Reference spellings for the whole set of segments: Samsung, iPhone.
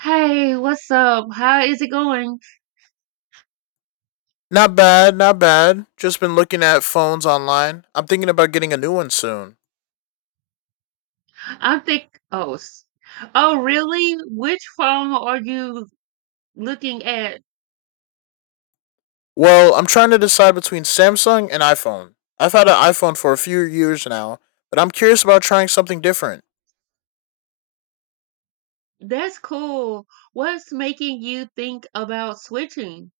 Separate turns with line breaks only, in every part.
Hey, what's up? How is it going?
Not bad, not bad. Just been looking at phones online. I'm thinking about getting a new one soon.
I'm think. Oh, s- oh, really? Which phone are you looking at?
Well, I'm trying to decide between Samsung and iPhone. I've had an iPhone for a few years now, but I'm curious about trying something different.
That's cool. What's making you think about switching?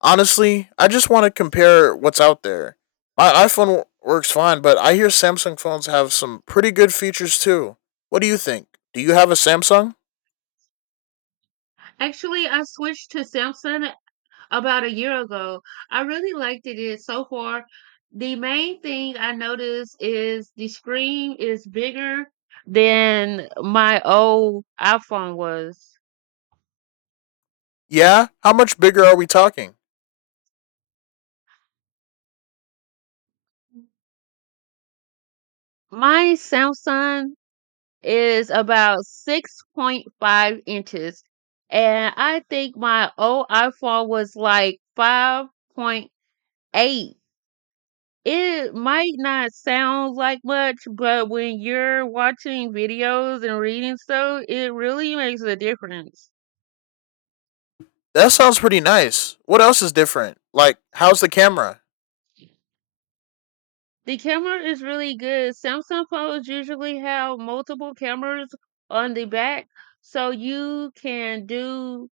Honestly, I just want to compare what's out there. My iPhone works fine, but I hear Samsung phones have some pretty good features too. What do you think? Do you have a Samsung?
Actually, I switched to Samsung about a year ago. I really liked it so far. The main thing I noticed is the screen is bigger than my old iPhone was.
Yeah? How much bigger are we talking?
My Samsung is about 6.5 inches. And I think my old iPhone was like 5.8. It might not sound like much, but when you're watching videos and reading stuff, it really makes a difference.
That sounds pretty nice. What else is different? Like, how's the camera?
The camera is really good. Samsung phones usually have multiple cameras on the back, so you can do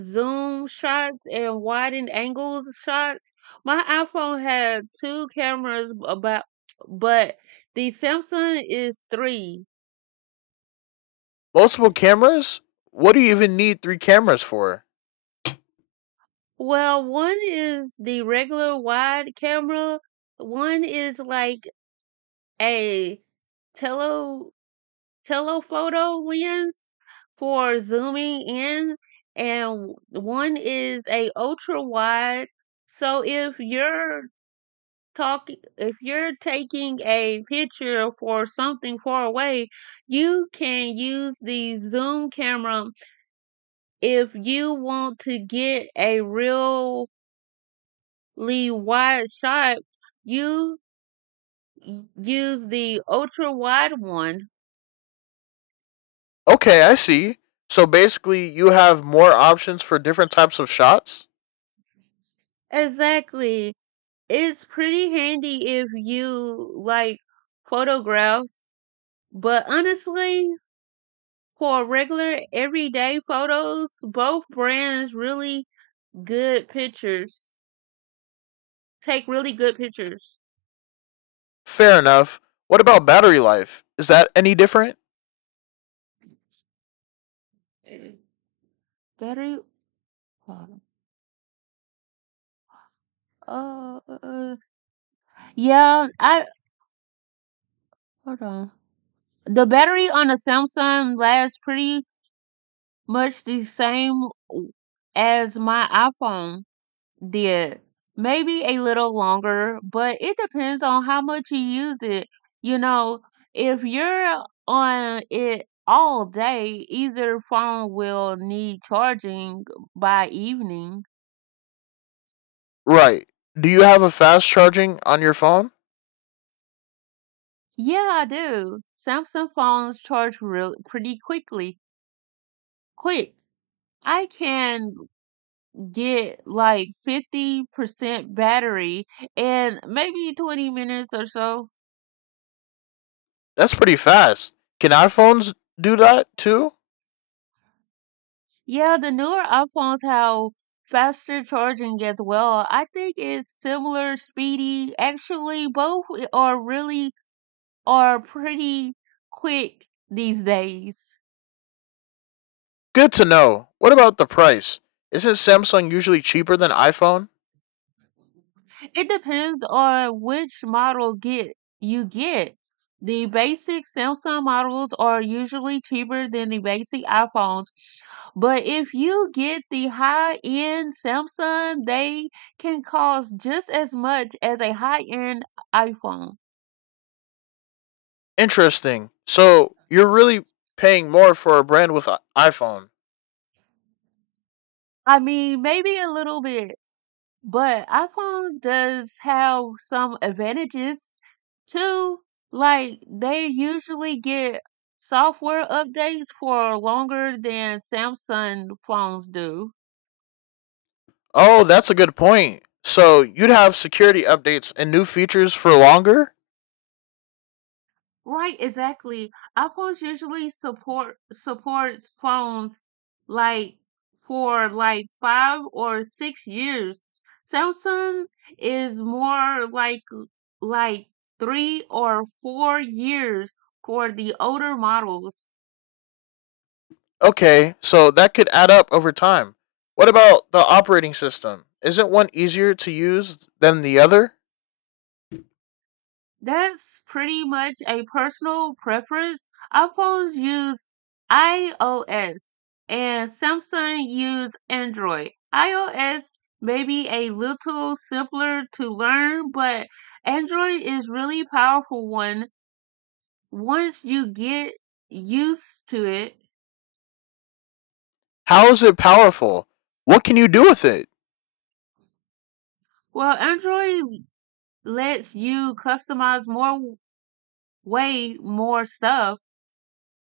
zoom shots and wide angles shots. My iPhone had two cameras about but the Samsung is three.
Multiple cameras? What do you even need three cameras for?
Well, one is the regular wide camera, one is like a tele telephoto lens for zooming in and one is a ultra wide. So talk if you're taking a picture for something far away, you can use the zoom camera. If you want to get a really wide shot, you use the ultra wide one.
Okay, I see. So basically, you have more options for different types of shots?
Exactly, it's pretty handy if you like photographs, but honestly, for regular everyday photos both brands really good pictures. take really good pictures.
Fair enough. What about battery life? Is that any different?
Mm. Battery. Hold on. Yeah, I hold on. the battery on the Samsung lasts pretty much the same as my iPhone did. Maybe a little longer, but it depends on how much you use it. You know, if you're on it all day, either phone will need charging by evening.
Right. Do you have a fast charging on your phone?
Yeah, I do. Samsung phones charge real pretty quickly. Quick. I can get like 50% battery in maybe 20 minutes or so.
That's pretty fast. Can iPhones do that too?
Yeah, the newer iPhones have faster charging as well. I think it's similar speedy. Actually, both are pretty quick these days.
Good to know. What about the price? Isn't Samsung usually cheaper than iPhone?
It depends on which model get you get. The basic Samsung models are usually cheaper than the basic iPhones, but if you get the high-end Samsung, they can cost just as much as a high-end iPhone.
Interesting. So, you're really paying more for a brand with iPhone.
I mean, maybe a little bit. But iPhone does have some advantages too. Like they usually get software updates for longer than Samsung phones do.
Oh, that's a good point. So you'd have security updates and new features for longer?
Right, exactly. iPhones usually support supports phones like for like 5 or 6 years. Samsung is more like 3 or 4 years for the older models.
Okay, so that could add up over time. What about the operating system? Isn't one easier to use than the other?
That's pretty much a personal preference. iPhones use iOS and Samsung use Android. iOS may be a little simpler to learn, but Android is really powerful one once you get used to it.
How is it powerful? What can you do with it?
Well, Android lets you customize more, way more stuff.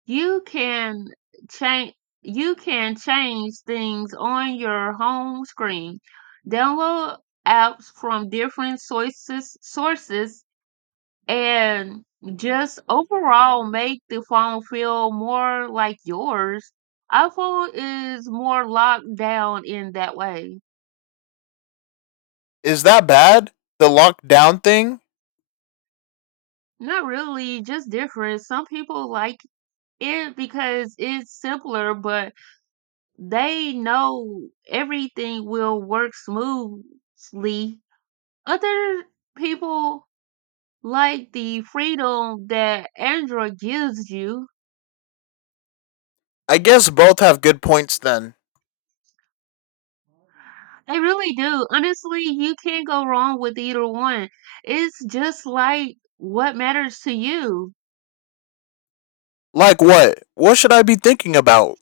You can change you can change things on your home screen. Download apps from different sources and just overall make the phone feel more like yours. iPhone is more locked down in that way.
Is that bad? The lockdown thing?
Not really, just different. Some people like it because it's simpler, but they know everything will work smoothly. Other people like the freedom that Android gives you.
I guess both have good points then.
They really do. Honestly, you can't go wrong with either one. It's just like what matters to you.
Like what? What should I be thinking about?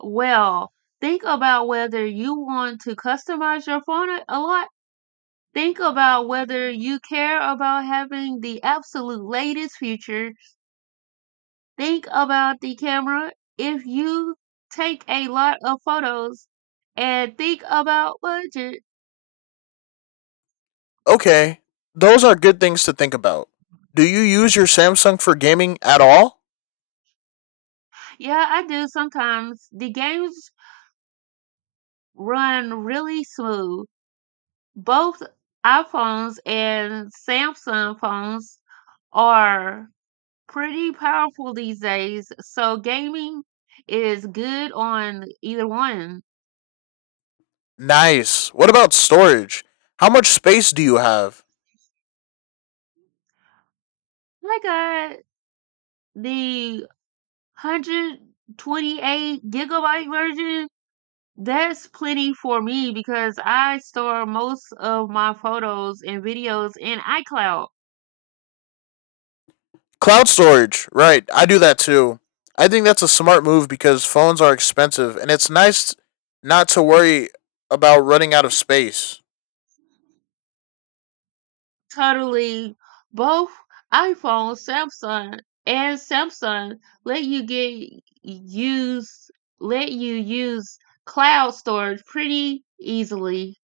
Well, think about whether you want to customize your phone a lot. Think about whether you care about having the absolute latest features. Think about the camera. If you take a lot of photos. And think about budget.
Okay, those are good things to think about. Do you use your Samsung for gaming at all?
Yeah, I do sometimes. The games run really smooth. Both iPhones and Samsung phones are pretty powerful these days, so gaming is good on either one.
Nice. What about storage? How much space do you have?
I got the 128 gigabyte version. That's plenty for me because I store most of my photos and videos in iCloud.
Cloud storage. Right. I do that too. I think that's a smart move because phones are expensive and it's nice not to worry about running out of space.
Totally, both iPhone, Samsung, and Samsung let you get use let you use cloud storage pretty easily.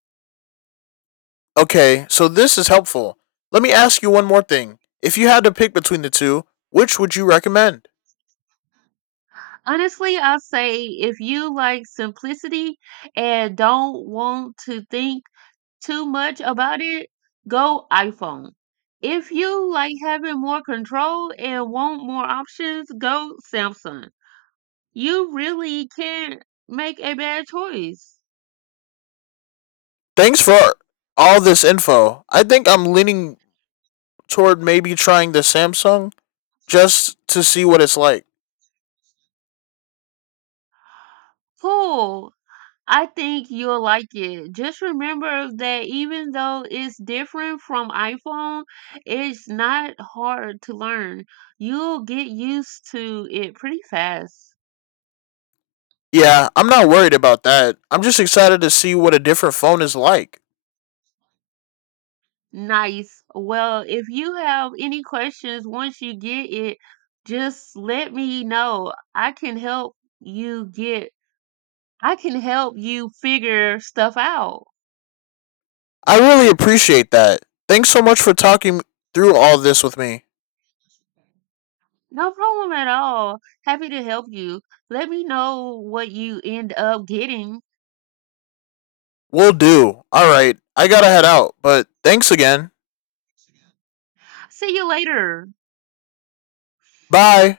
Okay, so this is helpful. Let me ask you one more thing. If you had to pick between the two, which would you recommend?
Honestly, I say if you like simplicity and don't want to think too much about it, go iPhone. If you like having more control and want more options, go Samsung. You really can't make a bad choice.
Thanks for all this info. I think I'm leaning toward maybe trying the Samsung just to see what it's like.
Cool. I think you'll like it. Just remember that even though it's different from iPhone, it's not hard to learn. You'll get used to it pretty fast.
Yeah, I'm not worried about that. I'm just excited to see what a different phone is like.
Nice. Well, if you have any questions once you get it, just let me know. You get, I can help you figure stuff out.
I really appreciate that. Thanks so much for talking through all this with me.
No problem at all. Happy to help you. Let me know what you end up getting.
Will do. All right, I gotta head out, but thanks again.
See you later.
Bye.